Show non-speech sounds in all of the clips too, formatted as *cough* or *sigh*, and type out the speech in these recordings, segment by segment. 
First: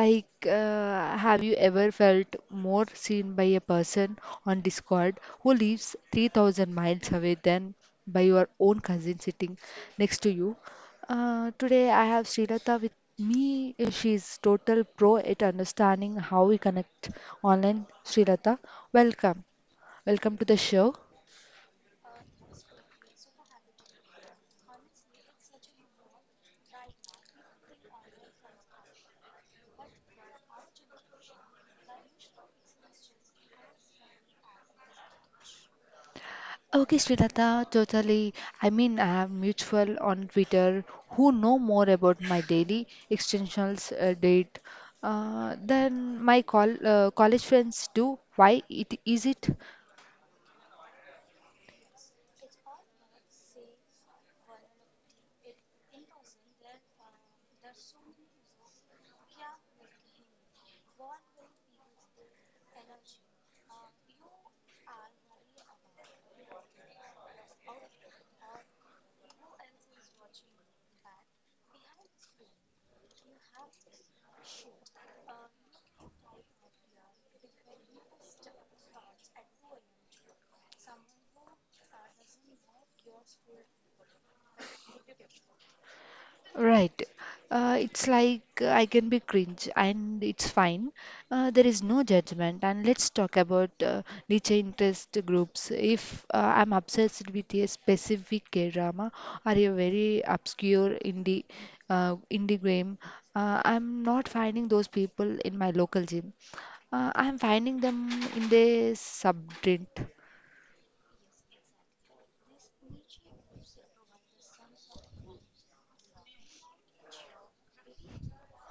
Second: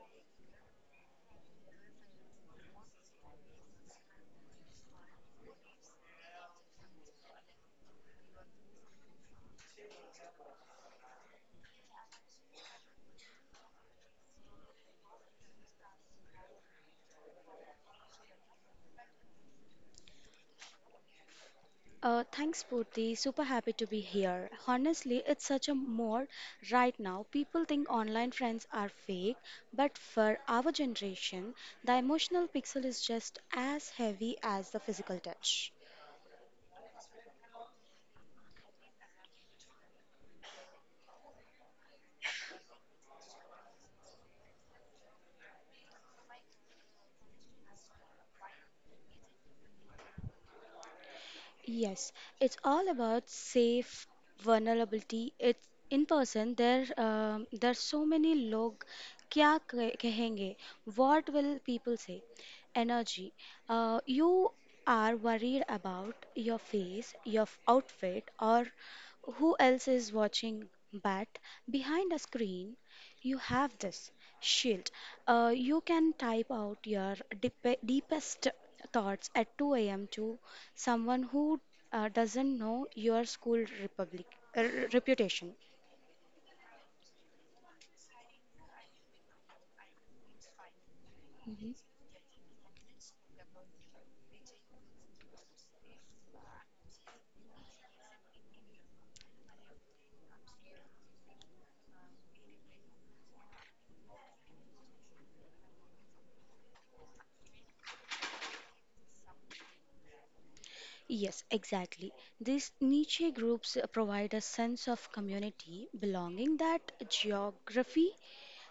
Have you ever felt more seen by a person on Discord who lives 3,000 miles away than by your own cousin sitting next to you? Today I have Srilata with me. She's total pro at understanding how we connect online. Srilata, welcome. Welcome to the show. Thanks, Purti. Super happy to be here. Honestly, it's such a mode right now. People think online friends are fake, but for our generation, the emotional pixel is just as heavy as the physical touch. Okay, Srilata, totally. I mean, I have mutual on Twitter who know more about my daily extensions date than my college friends do. Why it is it? Yes, it's all about safe vulnerability. It's in person. There, there are so many log. क्या कहेंगे? What will people say? Energy. You are worried about your face, your outfit, or who else is watching. But behind a screen, you have this. Shield. You can type out your deepest thoughts at 2 a.m. to someone who doesn't know your school republic, uh, reputation. Right. It's like I can be cringe and it's fine. There Mhm. is no judgment. And let's talk about niche interest groups. If I'm obsessed with a specific K-drama or a very obscure indie game, I'm not finding those people in my local gym. I'm finding them in the subreddit. Yes, exactly. These niche groups provide a sense of community belonging that geography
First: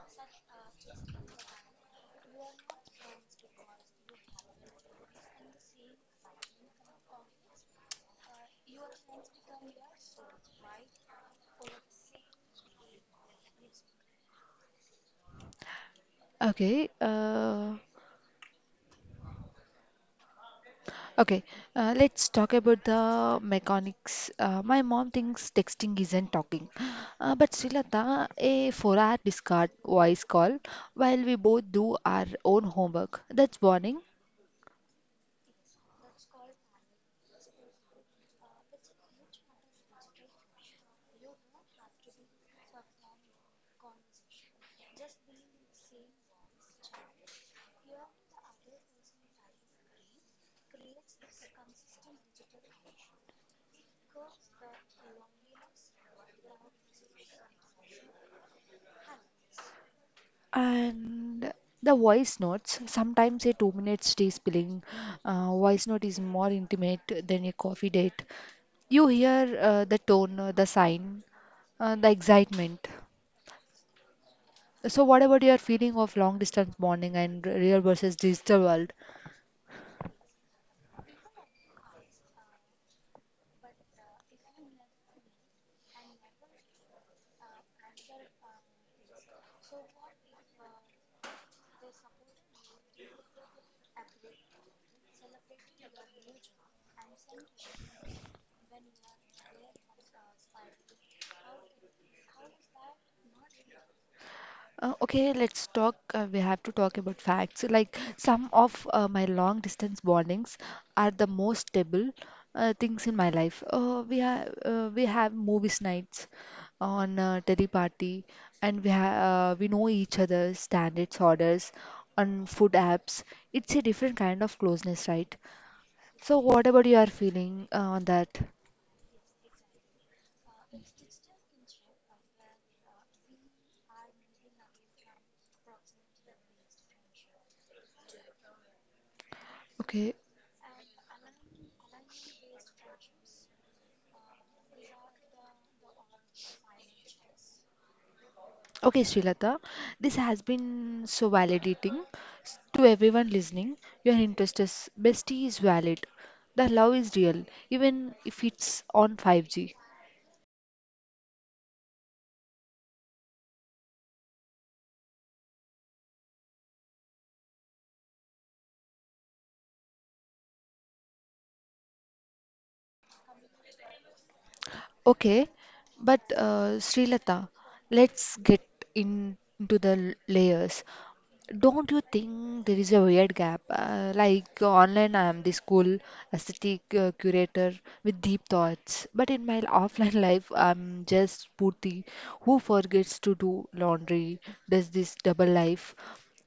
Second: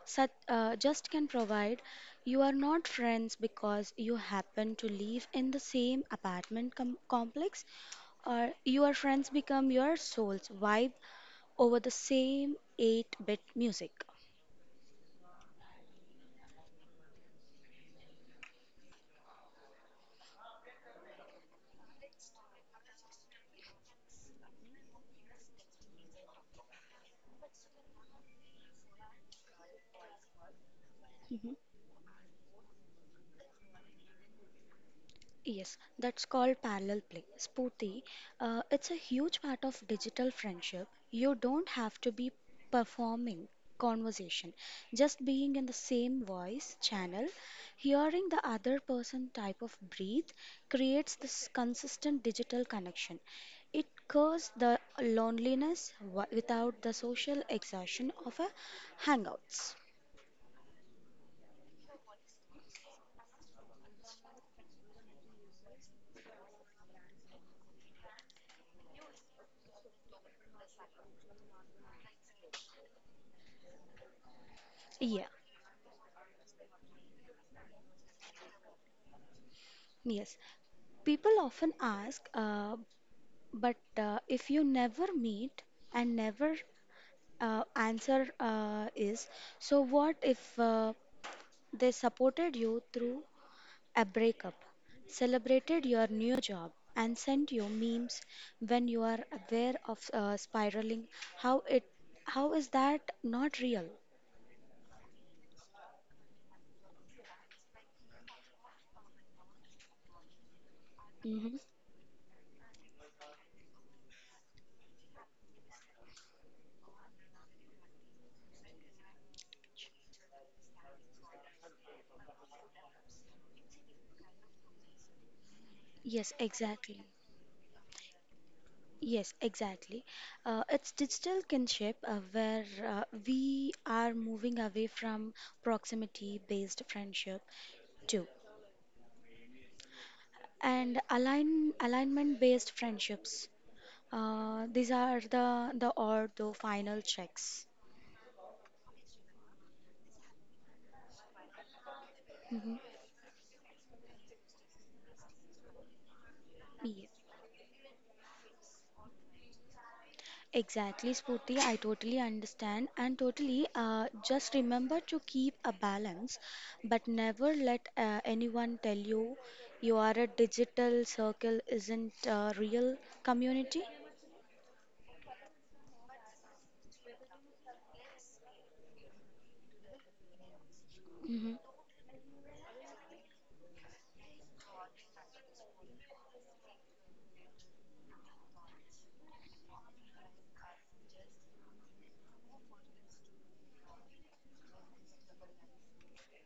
such, just can provide. You are not friends because you happen to live in the same apartment complex, or your friends become your soul's vibe over the same 8 bit music. Okay. Okay, let's talk about the mechanics. My mom thinks texting isn't talking, but Srilata, a four-hour discard voice call while we Mhm. both do our own homework. That's bonding. Yes, that's called parallel play. Spooty, it's a huge part of digital friendship. You don't have to be performing conversation, just being in the same voice channel, hearing the other person type of breathe creates this consistent digital connection. It cures the loneliness without the social exhaustion of a hangouts. And the voice notes, sometimes a two-minute stay spilling voice note is more intimate than a coffee date. You hear the tone, the sign, the excitement. So, what Yeah, about your feeling of long distance bonding and real versus digital world? yes. People often ask, but if you never meet and never answer is, so what if they supported you through a breakup, celebrated your new job, and sent you memes when you are aware of spiraling? How it, how is that not real? Okay, let's talk. We have to talk about facts. Like some of my long distance bondings are the Hmm. most stable things in my life. We have movies nights on party, and we know each other's standards, orders on food apps. It's a different kind of closeness, right? Yes, So, what about your exactly. feeling on that? Yes, exactly. It's digital kinship where we are moving away from proximity based friendship too Okay. and alignment based friendships. These are the final checks. Okay, Srilata, this has been so validating Mhm. to everyone listening. Your interest is bestie is valid. The love Yeah. is real, even if it's on 5G. Exactly, Spooty. I totally understand and totally just remember to keep a balance, but never let anyone tell you you are a digital circle isn't a real community. Okay, but Srilata, let's get into the layers. Mhm. Don't you think there is a weird gap? Like online, I am the school aesthetic curator with deep thoughts, but in my *laughs* offline life, I'm just Purti who forgets to do laundry, does this double life.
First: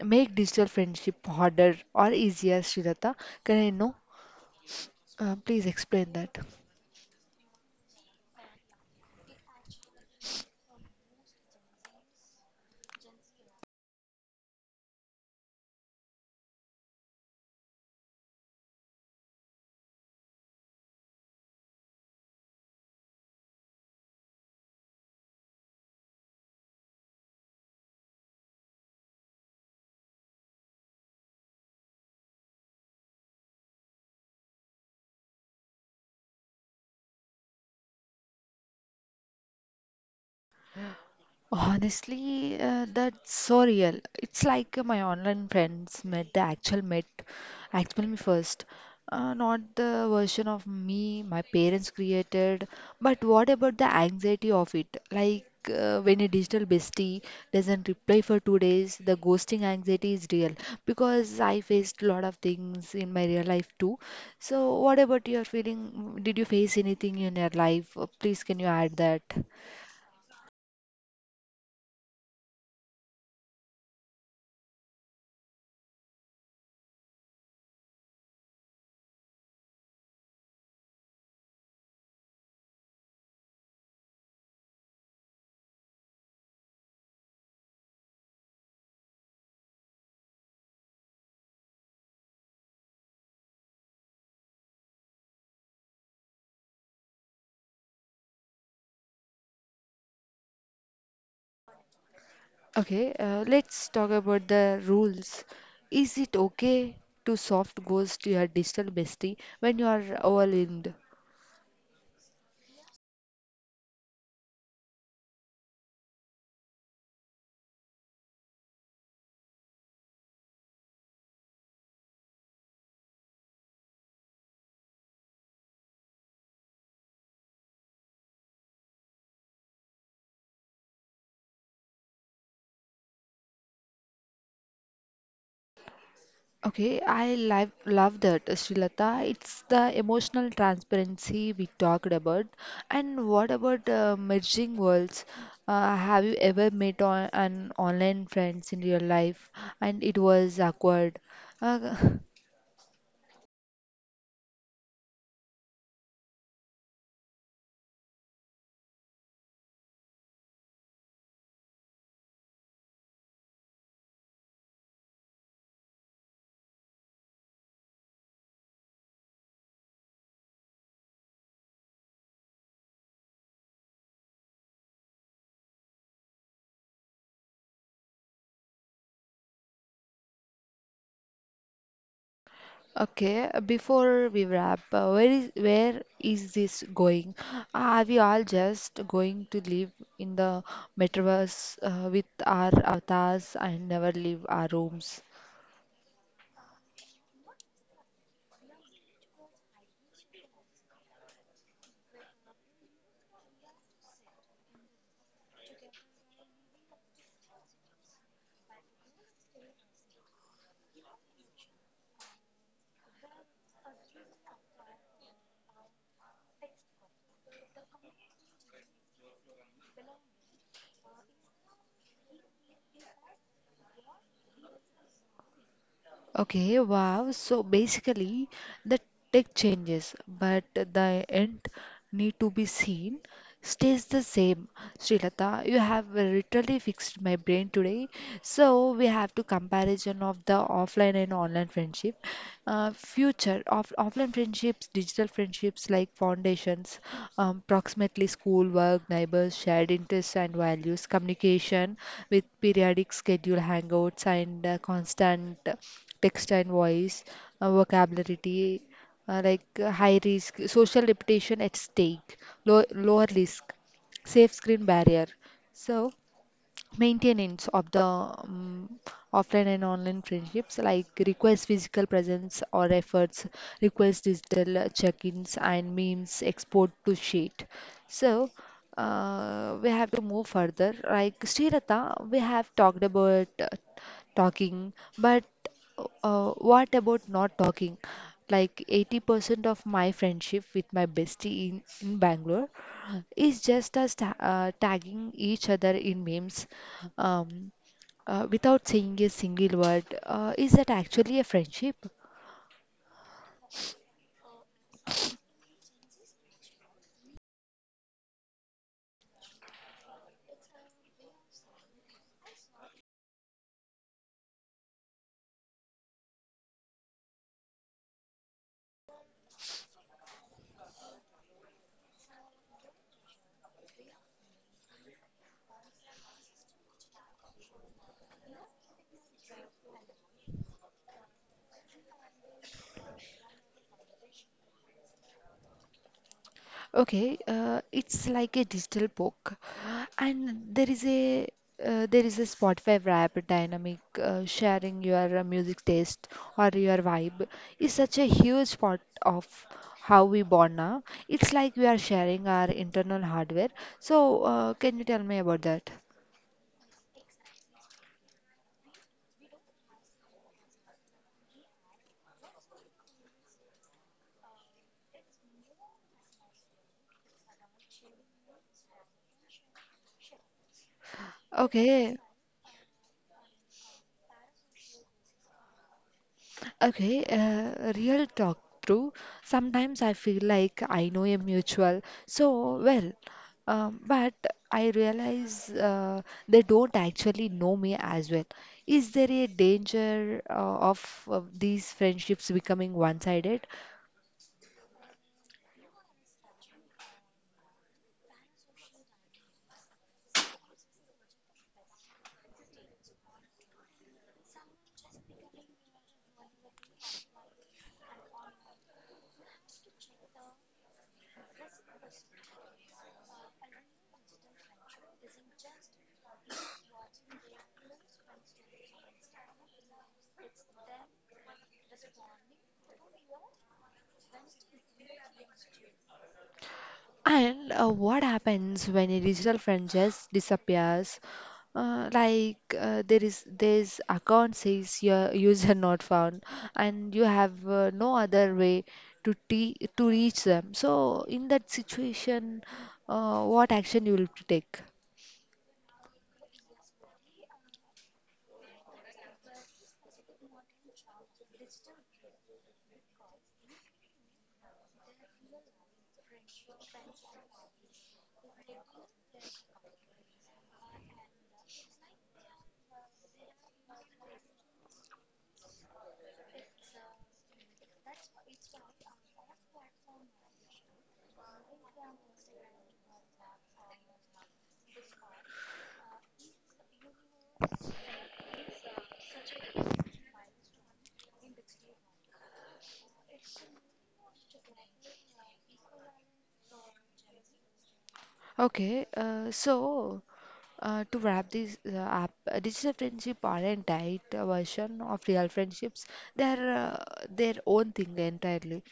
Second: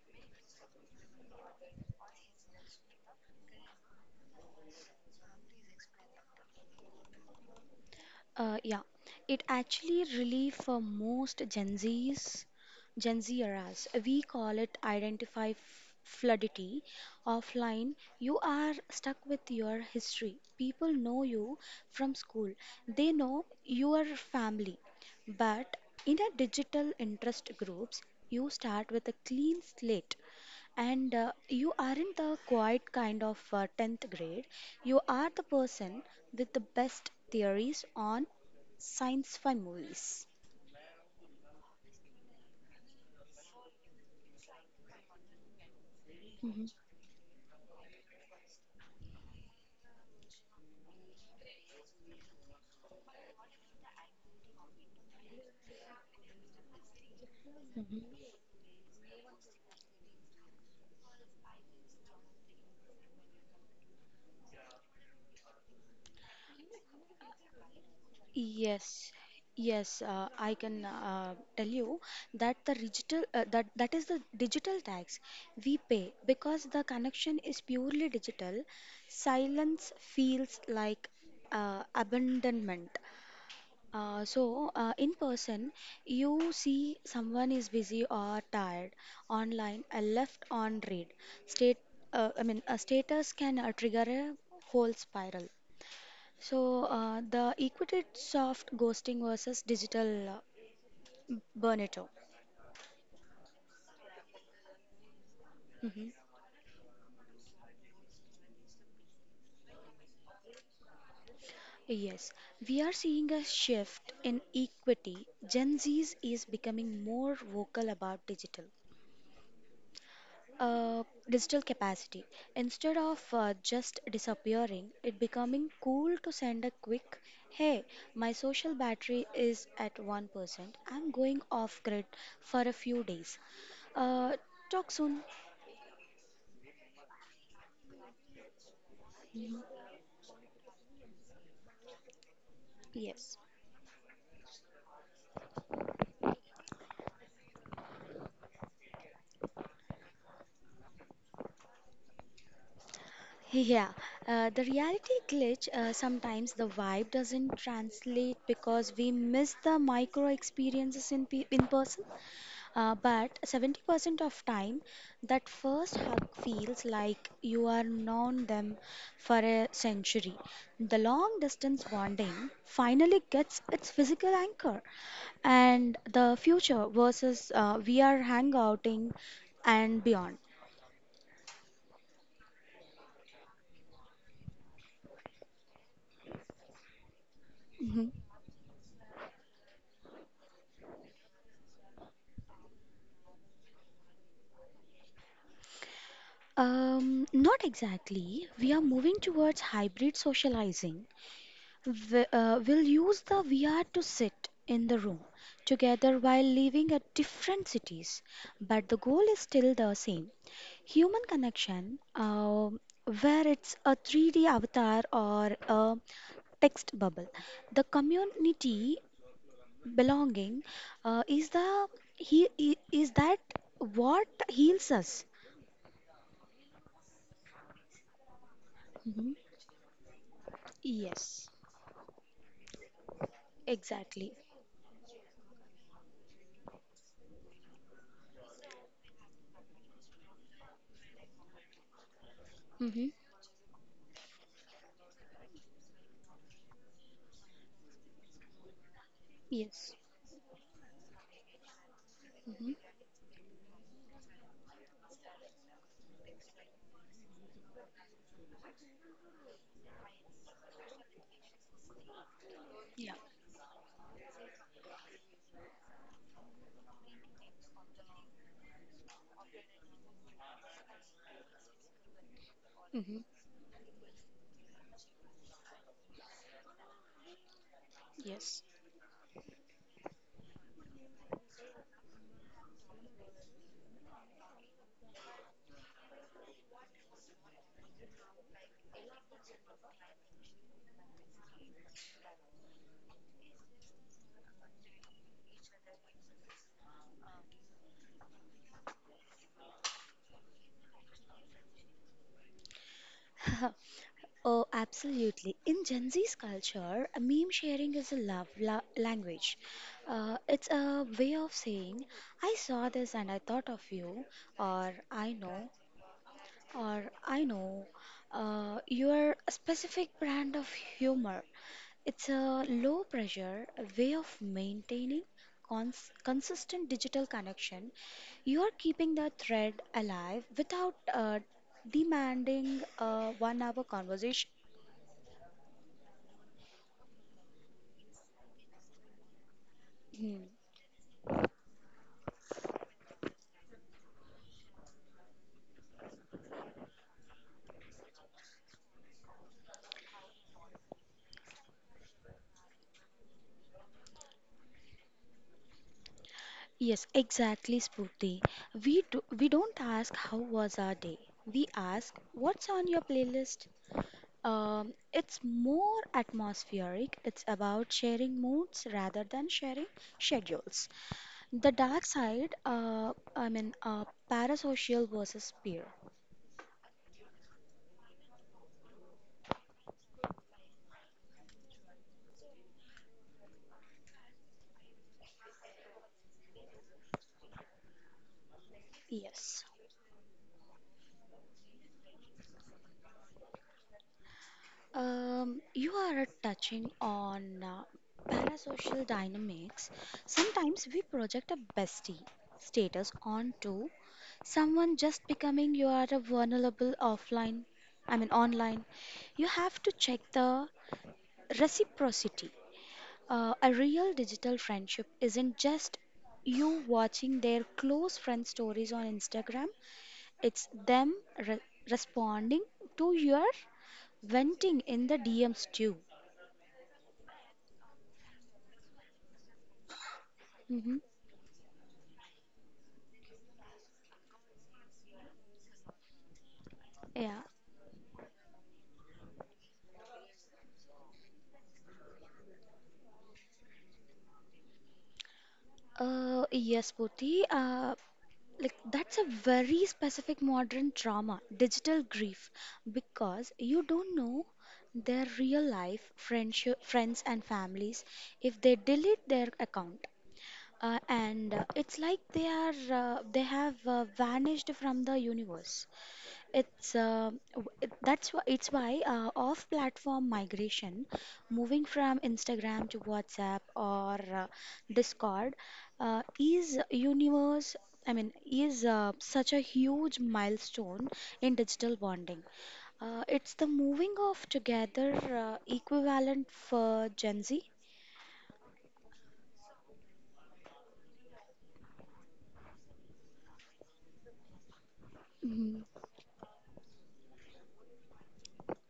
Make digital friendship harder or easier, Srilata. Can I know? Please explain that. Yeah, it actually relief for most Gen Zs, Gen Z eras. We call it fluidity. Offline, you are stuck with your history. People know you from school. They know your family. But in a digital interest groups, you start with a clean slate. And you aren't the quiet kind of 10th grade. You are the person with the best theories on science fi movies. Honestly, that's so real. It's like my online friends met the Mhm, actual met actual me first, not the version of me my parents created. But what about the anxiety of it? Like when a digital bestie doesn't reply mhm. for 2 days, the ghosting anxiety is real because I faced a lot of things in my real life too. So what about your feeling? Did you face anything in your life? Please, can you add Yes, that? yes, I can tell you that the digital that that is the digital tax we pay because the connection is purely digital. Silence feels like abandonment. In person, you see someone is busy or tired. Online, a left on read. State, a status can trigger a whole spiral. So, the equated soft ghosting versus digital burnout. Okay, let's talk about the rules. Mhm. Is it okay to soft ghost your digital bestie when you are overwhelmed? Yes, we are seeing a shift in equity. Gen Z is becoming more vocal about digital. Digital capacity. Instead of just disappearing, it becoming cool to send a quick, hey, my social battery is at 1%. I'm going off grid for a few days. Uh, Talk soon. Okay, I love that, Srilata. It's the emotional transparency we talked about. And Yes. what about merging worlds? Have you ever met an online friends in real life and it was awkward? Uh, *laughs* Yeah, the reality glitch, sometimes the vibe doesn't translate because we miss the micro experiences in person. But 70% of time, that first hug feels like you are known them for a century. The long distance bonding finally gets its physical anchor, and the future versus we are hangouting and beyond. Okay, before we wrap, where is this going? Are Mhm. we all just going to live in the metaverse with our avatars and never leave our rooms? Not exactly. We are moving towards hybrid socializing. We'll use the VR to sit in the room together while living at different cities, but the goal is still the same. Human connection, where it's a 3D avatar or a text bubble. The community belonging is that what heals us. Okay, wow. So basically, the Mhm. tech changes, but the Yes. end need to be seen. Stays the Exactly. same. Srilata, you have literally fixed my brain today. So we have to comparison of the offline and online friendship. Mm-hmm. Future of offline friendships, digital friendships like foundations, approximately school, work, neighbors, shared Yes. interests and values, communication with Mm-hmm. periodic schedule hangouts and constant text and voice, vocabulary like high risk, social reputation at stake, low, Yeah. lower risk, safe screen barrier. So, maintenance of the offline and online friendships like requires physical presence or Mm-hmm. efforts, requires digital check-ins and memes export to sheet. So, Yes. We have to move further. Like Srirata, we have talked about talking, but what about not talking? Like 80% of my friendship with my bestie in Bangalore is just us tagging each other in memes um, without saying a single word. Is that actually a friendship? *laughs* Oh, absolutely. In Gen Z's culture, a meme sharing is a love la language. It's a way of saying, I saw this and I thought of you, or I know, or I know. Your specific brand of humor. It's a low pressure way of maintaining consistent digital connection. You are keeping the thread alive without demanding a 1 hour conversation. Okay, it's like a digital book, Hmm. and there is a Spotify Wrapped dynamic sharing your music taste or your vibe is such a huge part of how we bond now. It's like we are sharing our internal hardware. So, can you tell me about that? Yes, exactly, Spruti. We don't ask how was our day. We ask what's on your playlist. It's more atmospheric. It's about sharing moods rather than sharing schedules. The dark Okay, side, parasocial versus peer. Okay, real talk through. Sometimes I feel like I know a mutual so well, but I realize they don't actually know me as well. Is there a Yes. danger of these friendships becoming one-sided? You are touching on parasocial dynamics. Sometimes we project a bestie status onto someone just becoming you are a vulnerable online. You have to check the reciprocity. A real digital friendship isn't just you watching their close friend stories on Instagram. It's them re- responding to your venting in the DMs too. And what happens when a digital friend just Hmm. disappears? Like there is this account says your user *laughs* not found, and you Yeah. have no other way to reach them. So in that situation, what action you will take? Yes, Puti. Like that's a very specific modern trauma, digital grief, because you don't know their real life friendship, friends and families if they delete their account. And it's like they are they have vanished from the universe. It's w- it- that's why it's why Off-platform migration, moving from Instagram to WhatsApp or Discord, uh, is universe. I mean, is such a huge milestone in digital bonding. It's the moving of together equivalent for Gen Z. Okay, so to wrap this up, digital friendship aren't tight version of real Mm-hmm. friendships. They're their own thing entirely.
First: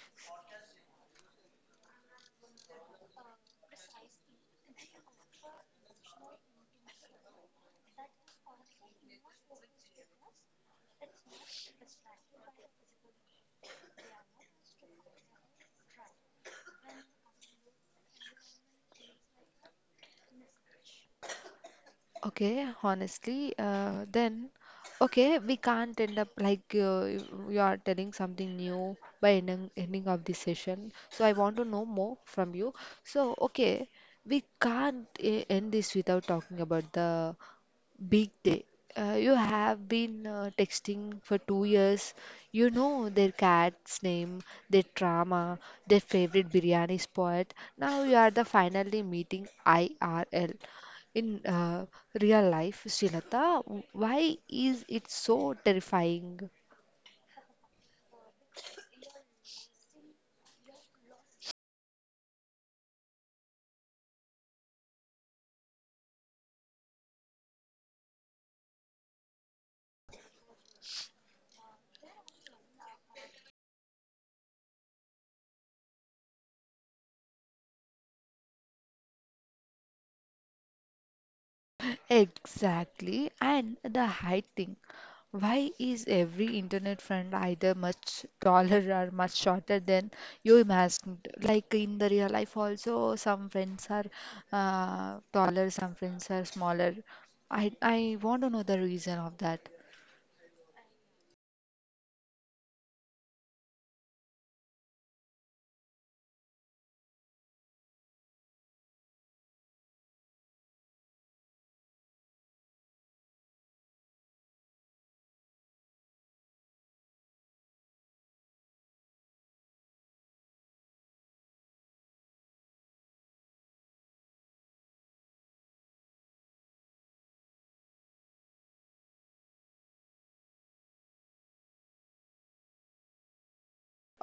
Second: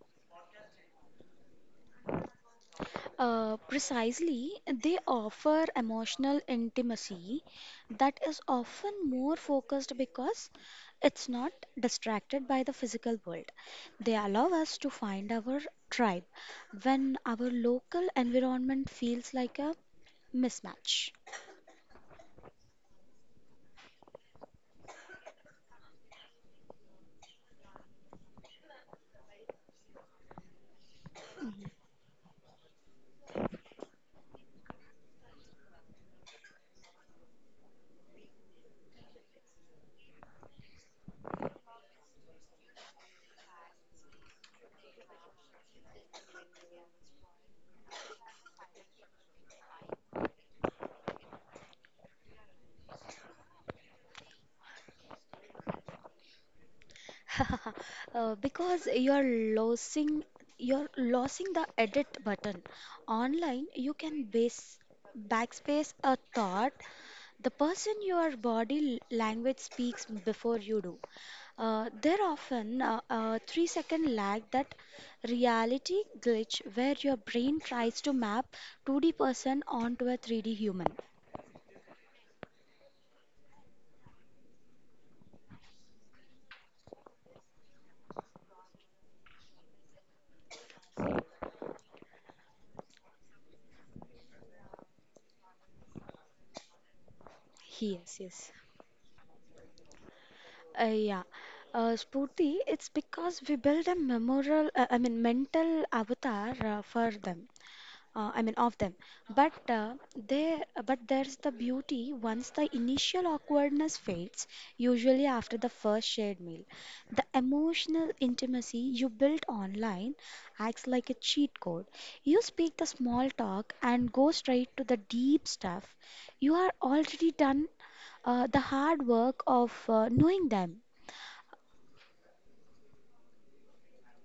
Precisely, they offer emotional intimacy that is often more focused because it's not distracted by the physical world. They allow us to find our tribe when our local environment feels like a mismatch. Okay, honestly, then okay, we can't end up like you are telling something new by ending of this session. So I want to know more from you. So okay, we can't end this without talking about the Big day. You have been texting for 2 years. You know their cat's name, their drama, their favorite biryani spot. Now you are the finally meeting IRL. In real life, Srilata, why is it so terrifying? *laughs* Because losing you're losing the edit button. Online, you can base backspace a thought. The person your body language speaks before you do. There often a 3 second lag that reality glitch where your brain tries to map 2D person onto a 3D human. Exactly. And the height thing. Why is every internet friend either much taller *laughs* or much shorter than you imagined? Like in the real life also, some friends are taller, some friends are smaller. I Yes, want to yes. know the reason of that. Uh, yeah. Spooty, it's because we build a mental avatar for them. Of them. But uh, they, but there's the beauty. Once the initial awkwardness fades, usually after the first shared meal, the emotional intimacy you built online acts like a cheat code. You speak the small talk and go straight to the deep stuff. You are already done the hard work of knowing them.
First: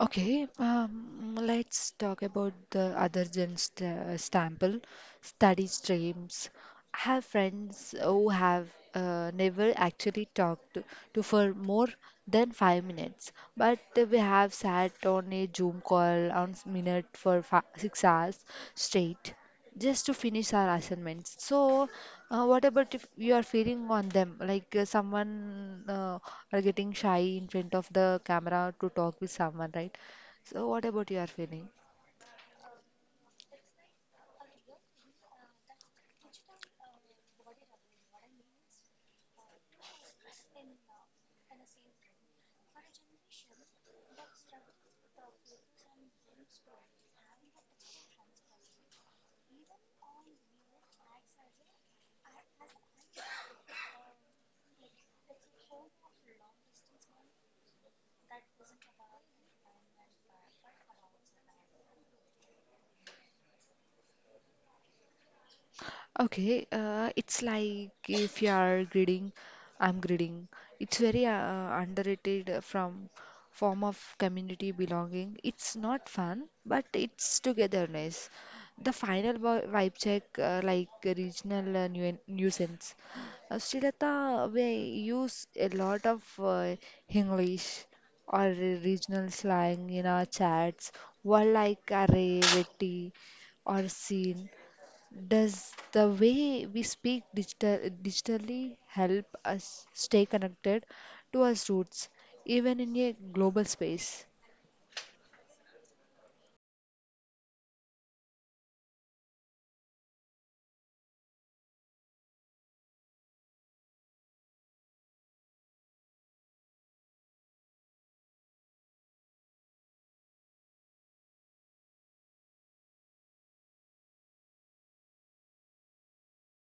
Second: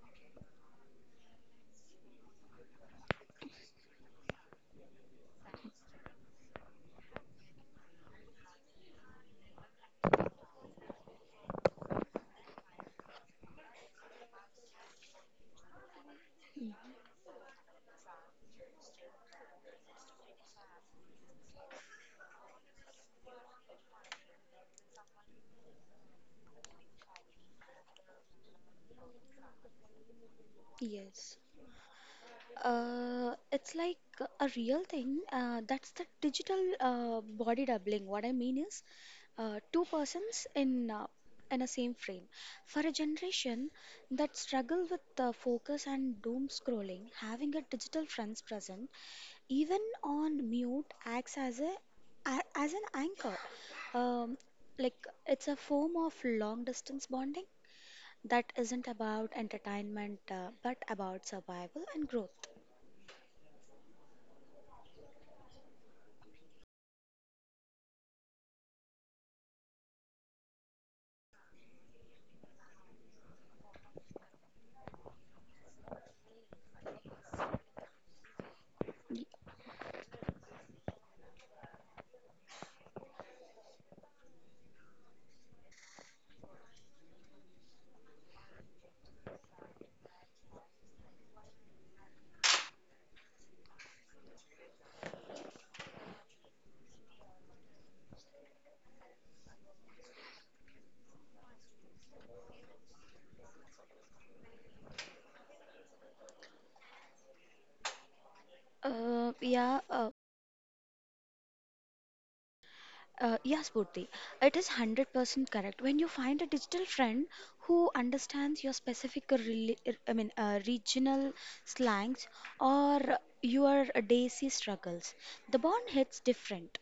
Okay, let's talk about the other than st Stample study streams. I have friends who have never actually talked to for more than 5 minutes, but we have sat on a Zoom call on s- minute for fi 6 hours straight just to finish our assignments. So, what about if you are feeling on them, like someone are getting shy in front of the camera to talk with someone, right? So, what about your Yes. feeling? It's like a real thing. That's the digital body doubling. What I mean is two persons in a same frame. For a generation that struggle with focus and doom scrolling, having a digital friends present, even on mute, acts as as an anchor. Um, like it's a form of long distance bonding that isn't about entertainment but about survival and growth. Okay, it's like if you are grading, I'm grading. It's very underrated from form of community belonging. It's not fun, but it's togetherness. The final vibe check, like a regional nu nuisance. Srilata, we use a lot of English or regional slang in our chats. Word like array, vetti, or scene. Does the way we speak digitally help us stay connected to our roots, even in a global space? Uh, yeah, uh, yes, Purti, it is 100% correct. When you find a digital friend who understands your specific, reli- I mean, regional slangs or your daisy struggles, the bond hits different.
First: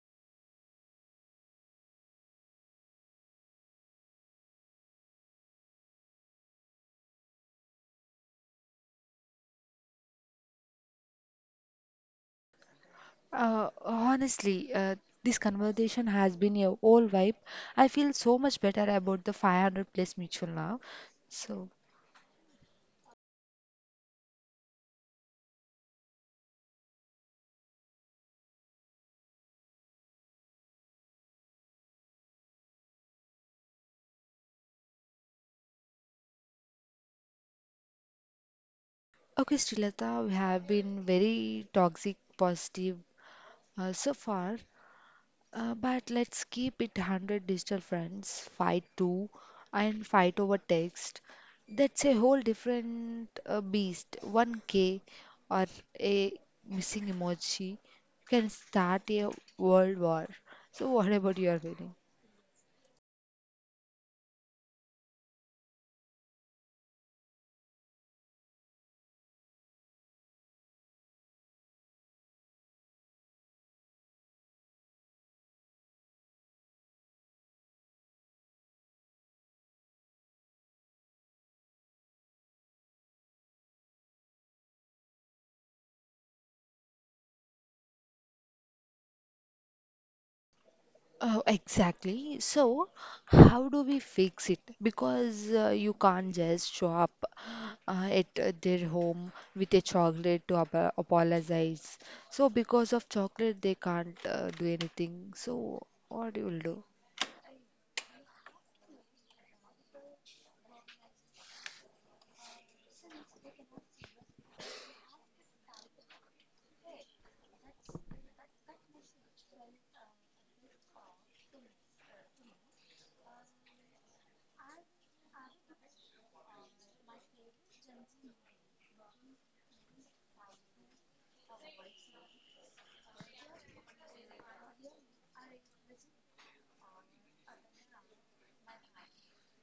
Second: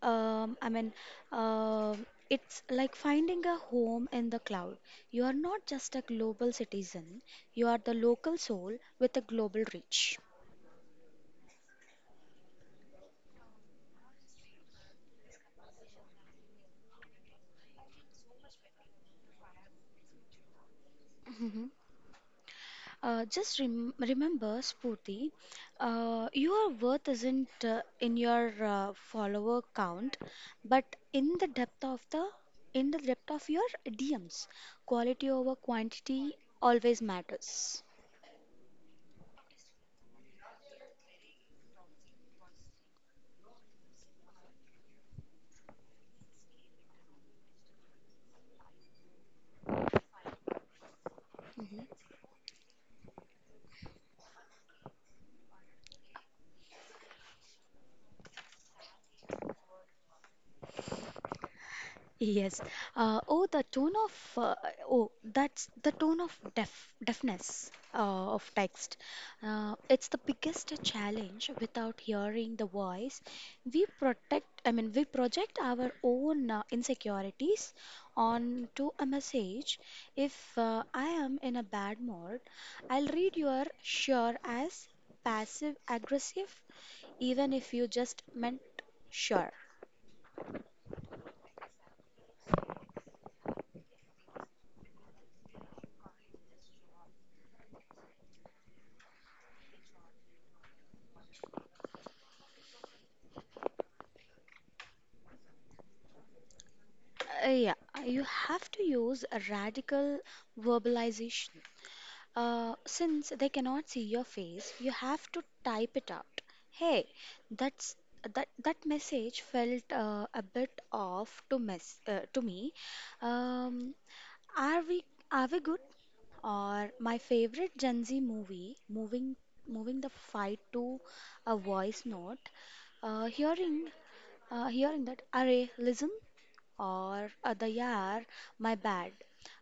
Um, I mean, uh, it's like finding a home in the cloud. You are not just a global citizen, you are the local soul with a global reach. Honestly, this conversation has been a whole vibe. I feel so much better about the 500 place mutual now. So, Mhm. Just remember, Spooty, your worth isn't in your follower count, but in the depth of the in the depth of your DMs. Quality over quantity always matters. okay, Srilata, we have been very toxic positive so far. But let's keep it 100 digital friends, fight too, and fight over text. Mhm. That's a whole different beast. 1K or a missing emoji can start a world war. So, what about your feeling? Yes. Oh, the tone of oh, that's the tone of deafness of text. It's the biggest challenge without hearing the voice. We protect, I mean, we project our own insecurities onto a message. If I am in a bad mood, I'll read your sure as passive aggressive, even if you just meant sure. Oh, exactly. So, how do we fix it? Because you can't just show up at their home with a chocolate to ap apologize. So, because of chocolate, they can't do anything. So, what you will do? Yeah, you have to use a radical verbalization. Since they cannot see your face, you have to type it out. Hey, that's that message felt a bit off to me. Um, are we are we good? Or my favorite Gen Z movie, moving the fight to a voice note. Uh, hearing hearing that, array, listen or other the "yaar, my bad"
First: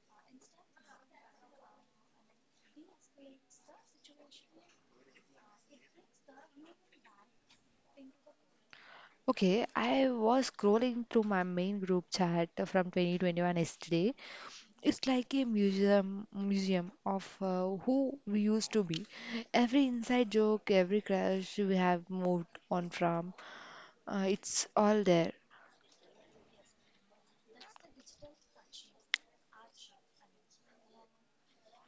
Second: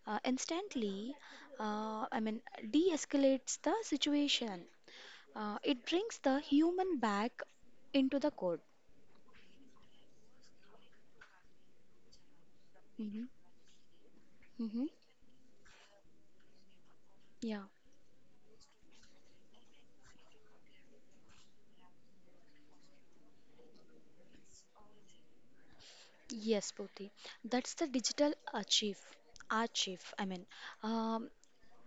instantly, uh, I mean, de-escalates the situation. It brings the human back into the code. Okay, I was scrolling through my main group chat from Hmm. 2021 yesterday. Hmm. It's like a museum of Yeah. Who we used to be. Every inside joke, every crush we have moved on from, it's all there. Yes, Poti. That's the digital achieve. Achieve. I mean, um,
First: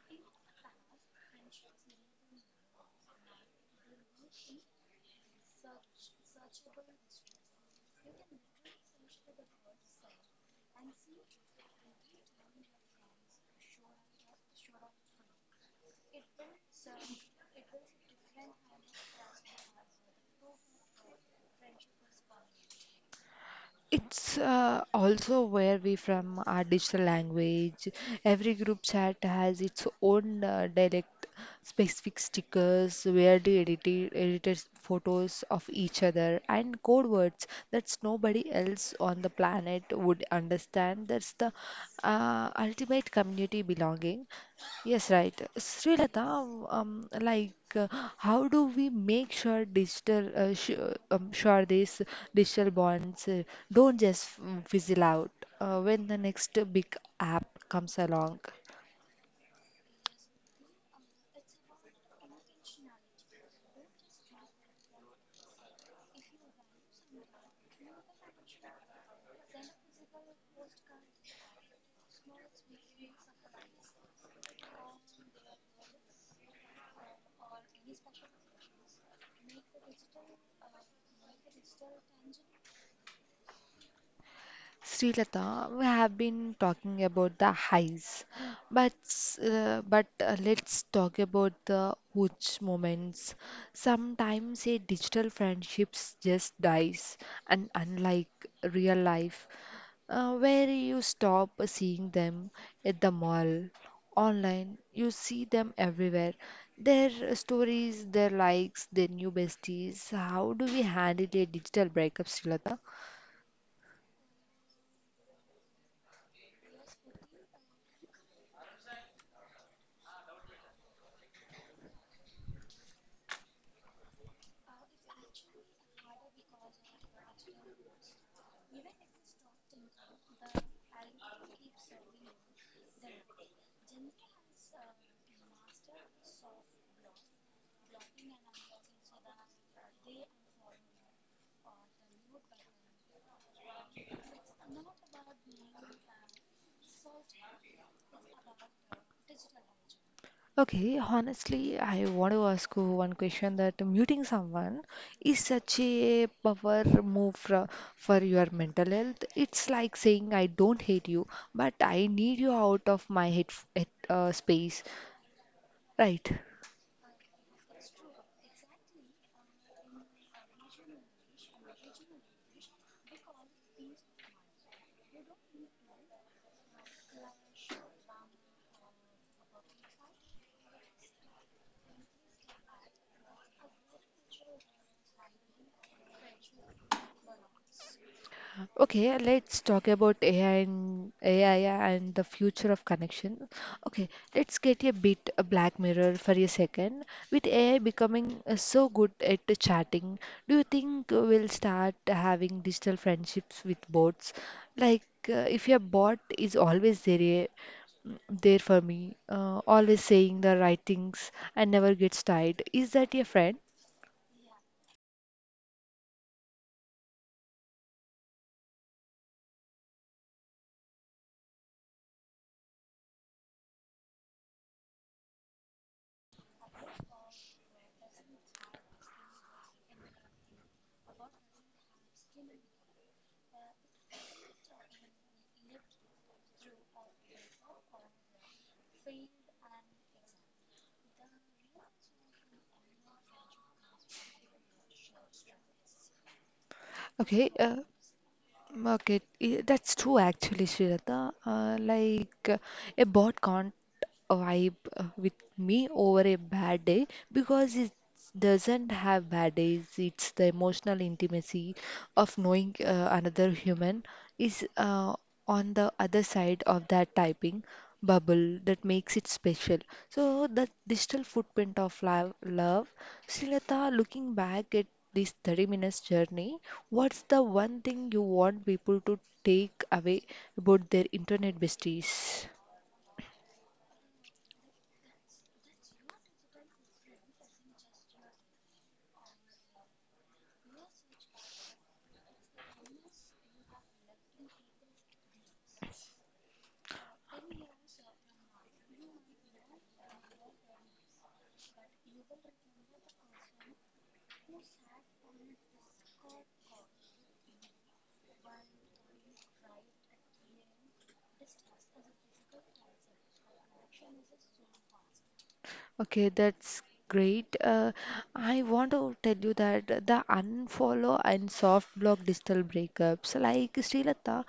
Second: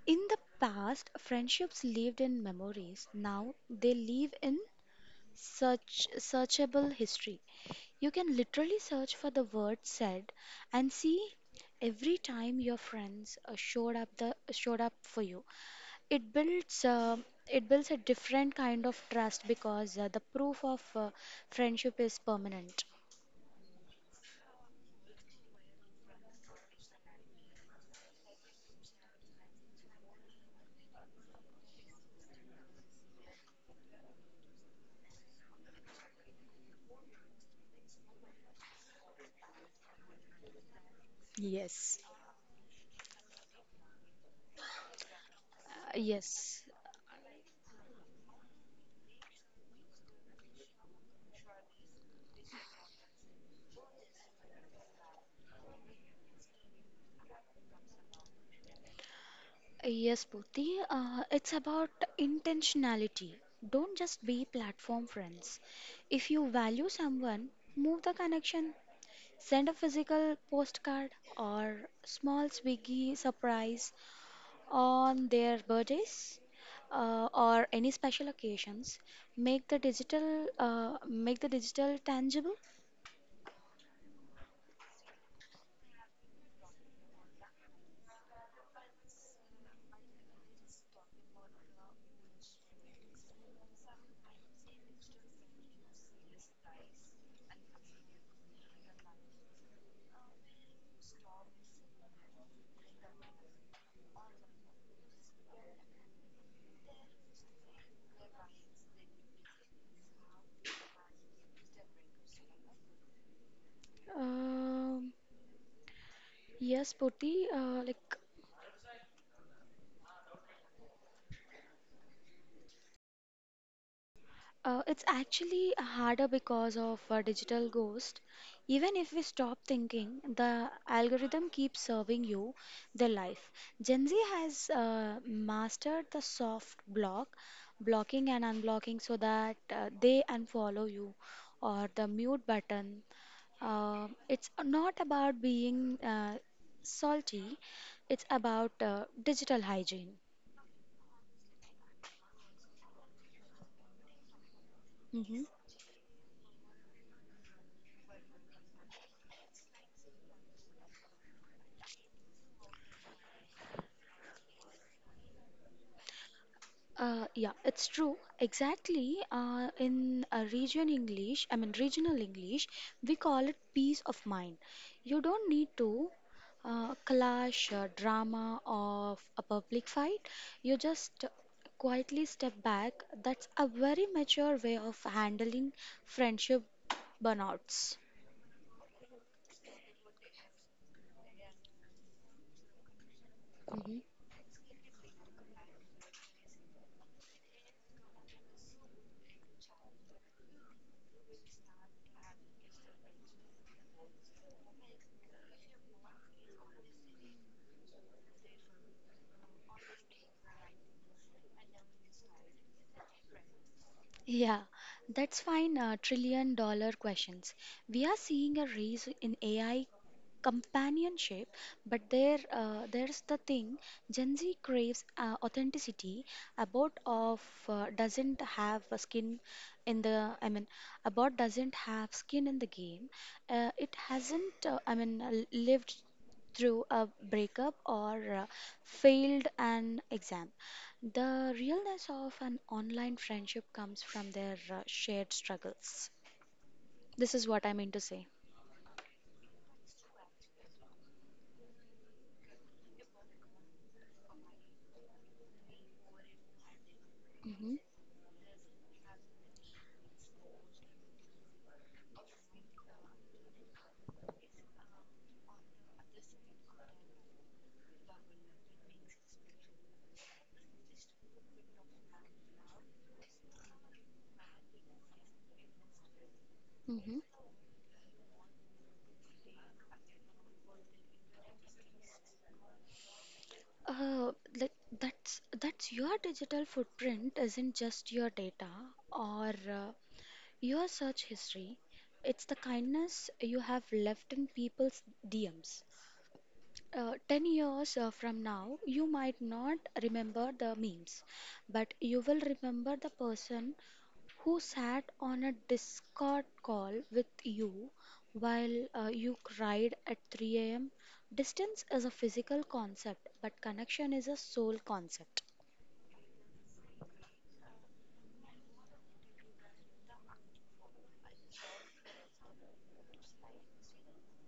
in the past, friendships lived in memories. Now they live in searchable history. You can literally search for the word said and see every time your friends showed up for you. It builds uh, it builds a different kind of trust because the proof of friendship is permanent. It's also where we from our digital language. Every group chat has its own dialect, specific stickers, edited photos of each other, and code words that nobody else on the planet would understand. That's the Yes. Ultimate community belonging. Yes, right. Uh, Srilata, yes. How do we make sure digital, sh sure these digital bonds don't just fizzle out when the next big app comes along? Yes, Puti. It's about intentionality. Don't just be platform friends. If you value someone, move the connection. Send a physical postcard or small Swiggy surprise on their birthdays or any special occasions. Make the digital tangible. Srilata, we have been talking about the highs, but let's talk about the huge moments. Sometimes a digital friendships just dies, and unlike real life, where you stop seeing them at the mall, online, you see them everywhere. Their stories, their likes, their new besties. How do we handle a digital breakup, Srilata? Um yes, Purti, like It's actually harder because of digital ghost. Even if we stop thinking, the algorithm keeps serving you the life. Gen Z has mastered the soft block, blocking and unblocking, so that they unfollow you or the mute button. It's not about being salty, it's about digital hygiene. Okay, honestly, I want to ask you one question that muting someone is Hmm. such a power move for your mental health. It's like saying, I don't hate you, but I need you out of my head space, right? Yeah, it's true. Exactly. In a region English, I mean regional English, we call it peace of mind. You don't need to clash drama of a public fight. You just quietly step back. That's a very mature way of handling friendship burnouts. Okay, let's talk about AI and the future of connection. Hmm. Okay, let's get a bit a Black Mirror for a second. With AI becoming so good at the chatting, do you think we'll start having digital friendships with bots? Like if your bot is always there, there for me, always saying the right things and never gets tired, is that your friend? Yeah, that's fine. Trillion-dollar questions. We are seeing a rise in AI companionship, but there's the thing. Gen Z craves authenticity. About of doesn't have a skin in the I mean About doesn't have skin in the game. It hasn't lived through a breakup or uh, failed an exam. The realness of an online friendship comes from their shared struggles. This is Okay, what I uh, mean to say. Okay, that's true actually, Shrita. Like a bot can't vibe with me over a bad day because Hmm. it's doesn't have bad days. It's the emotional intimacy of knowing another human is on the other side of that typing bubble that makes it special. So the digital footprint of love, Srilata, looking back at this 30 minutes journey, what's Hmm. the one thing you want people to take away about their internet besties? Uh, like that's your digital footprint isn't just your data or uh, your search history. It's the kindness you have left in people's DMs. 10 years from now, you might not remember the memes, but you will remember the person who sat on a Discord call with you while you cried at 3 a.m. Distance is a physical concept, but connection is a soul concept. Okay, that's great. I want to tell you that the unfollow and soft block digital breakups, like Srilata,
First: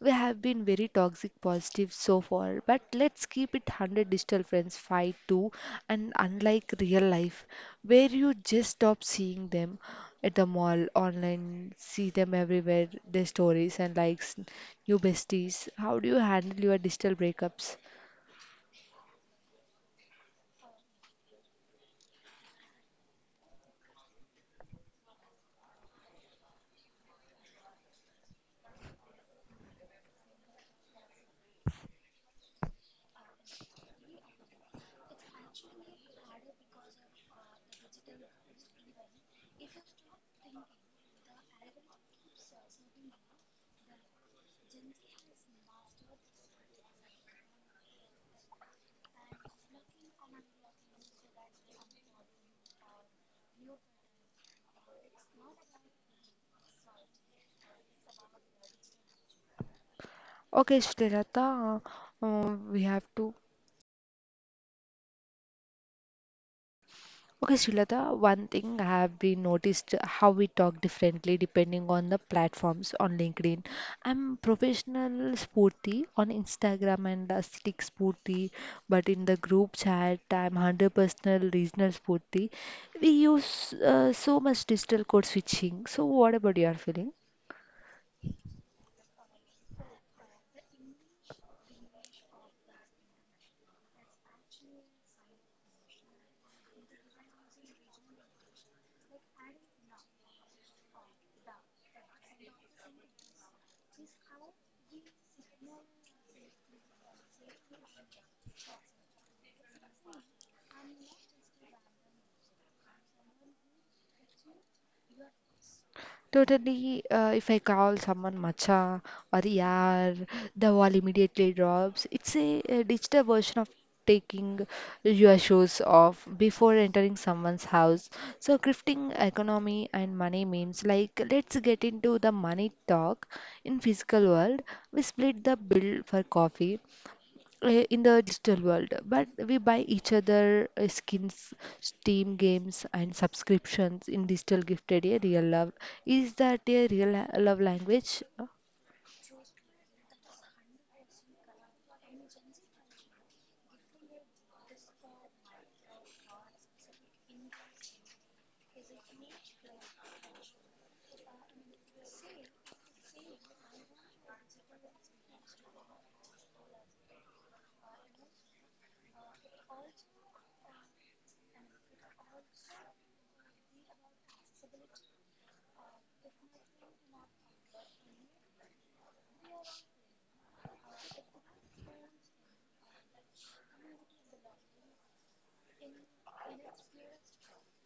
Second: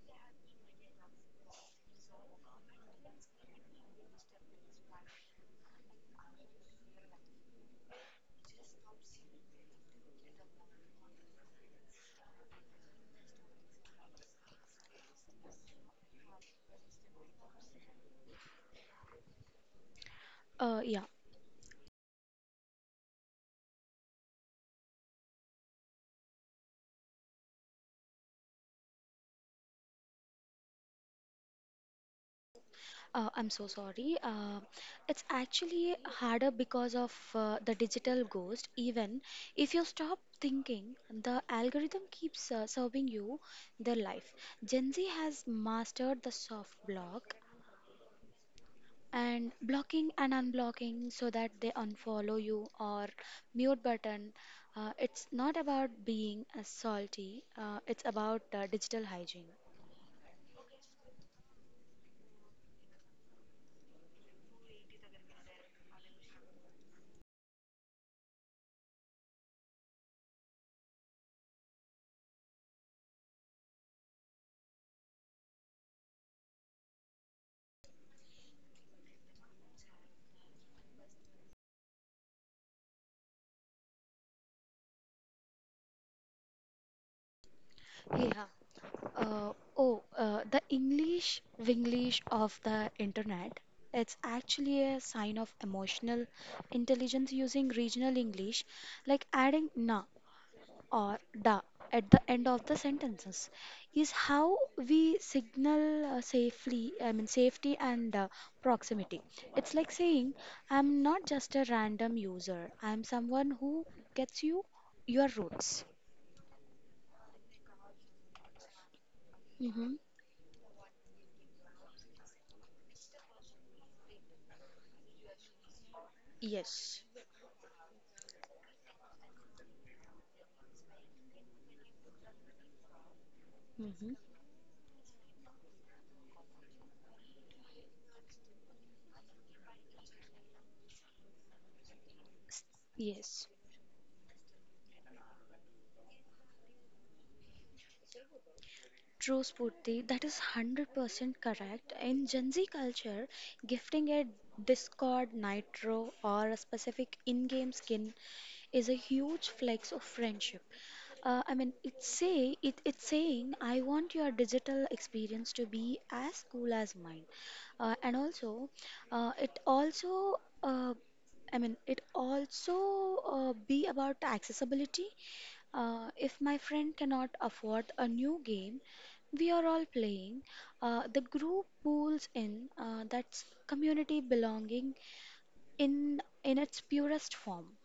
we have been very toxic positive so far, but let's keep it 100 digital friends fight too, and unlike real life, where you just stop seeing them at the mall, online, see them everywhere, their stories and likes, new besties. How do you handle your digital breakups? Uh, yeah, I'm so sorry. It's actually harder because of the digital ghost. Even if you stop thinking, the algorithm keeps serving you their life. Gen Z has mastered the soft block and blocking and unblocking so that they unfollow you or mute button. It's not about being salty. It's about digital hygiene. Okay, Srilata. We have to Okay, Srilata, one thing I have been noticed how we talk differently depending on the platforms on LinkedIn. I'm professional sporty on Instagram and aesthetic sporty, but in the group chat, I'm 100 personal regional sporty. We use so much digital code switching. So, what about your feeling? Yeah. uh, oh the english winglish of the internet, it's actually a sign of emotional intelligence. Using regional english like adding na or da at the end of the sentences is how we signal safely I mean safety and proximity. It's like saying, I'm not just a random user, I'm someone who gets you, your roots. Totally, if I call someone Macha or Mm-hmm. Yaar, the wall immediately drops. It's a digital version of taking your shoes off before Yes. entering someone's house. So, grifting economy and money means like let's get into the money talk in Mm-hmm. physical world. We split the bill for coffee in the digital world but we buy each other skins steam games and Yes, subscriptions in digital gifted a real love is that a love language. true, Spurti. That is 100% correct. In Gen Z culture, gifting a Discord Nitro or a specific in game skin is a huge flex of friendship. It's saying I want your digital experience to be as cool as mine, and also it also uh, I mean it also be about accessibility. If my friend cannot afford a new game, we are all playing. The group pulls in. That's community belonging in its purest form.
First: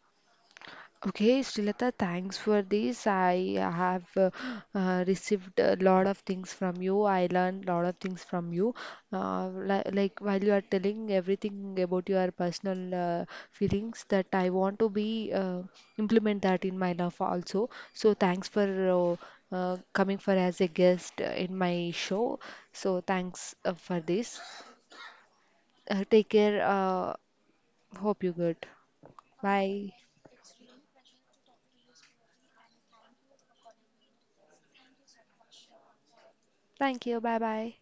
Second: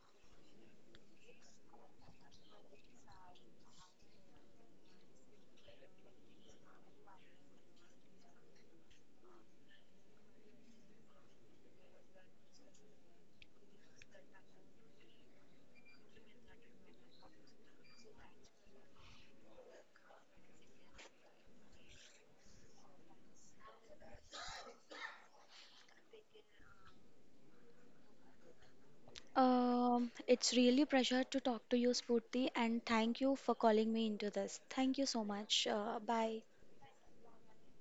Okay, Srilata, thanks for this. I have received a lot of things from you. I learned a lot of things from you. Li like while you are telling everything about your personal feelings, that I want to be implement that in my life also. So thanks for uh, coming for as a guest in my show. So thanks for this. Take care. Hope you good. Bye. It's really pleasure to talk to you, Spurti, and thank you for calling me into this. Thank you so much. Bye. Thank you. Bye bye.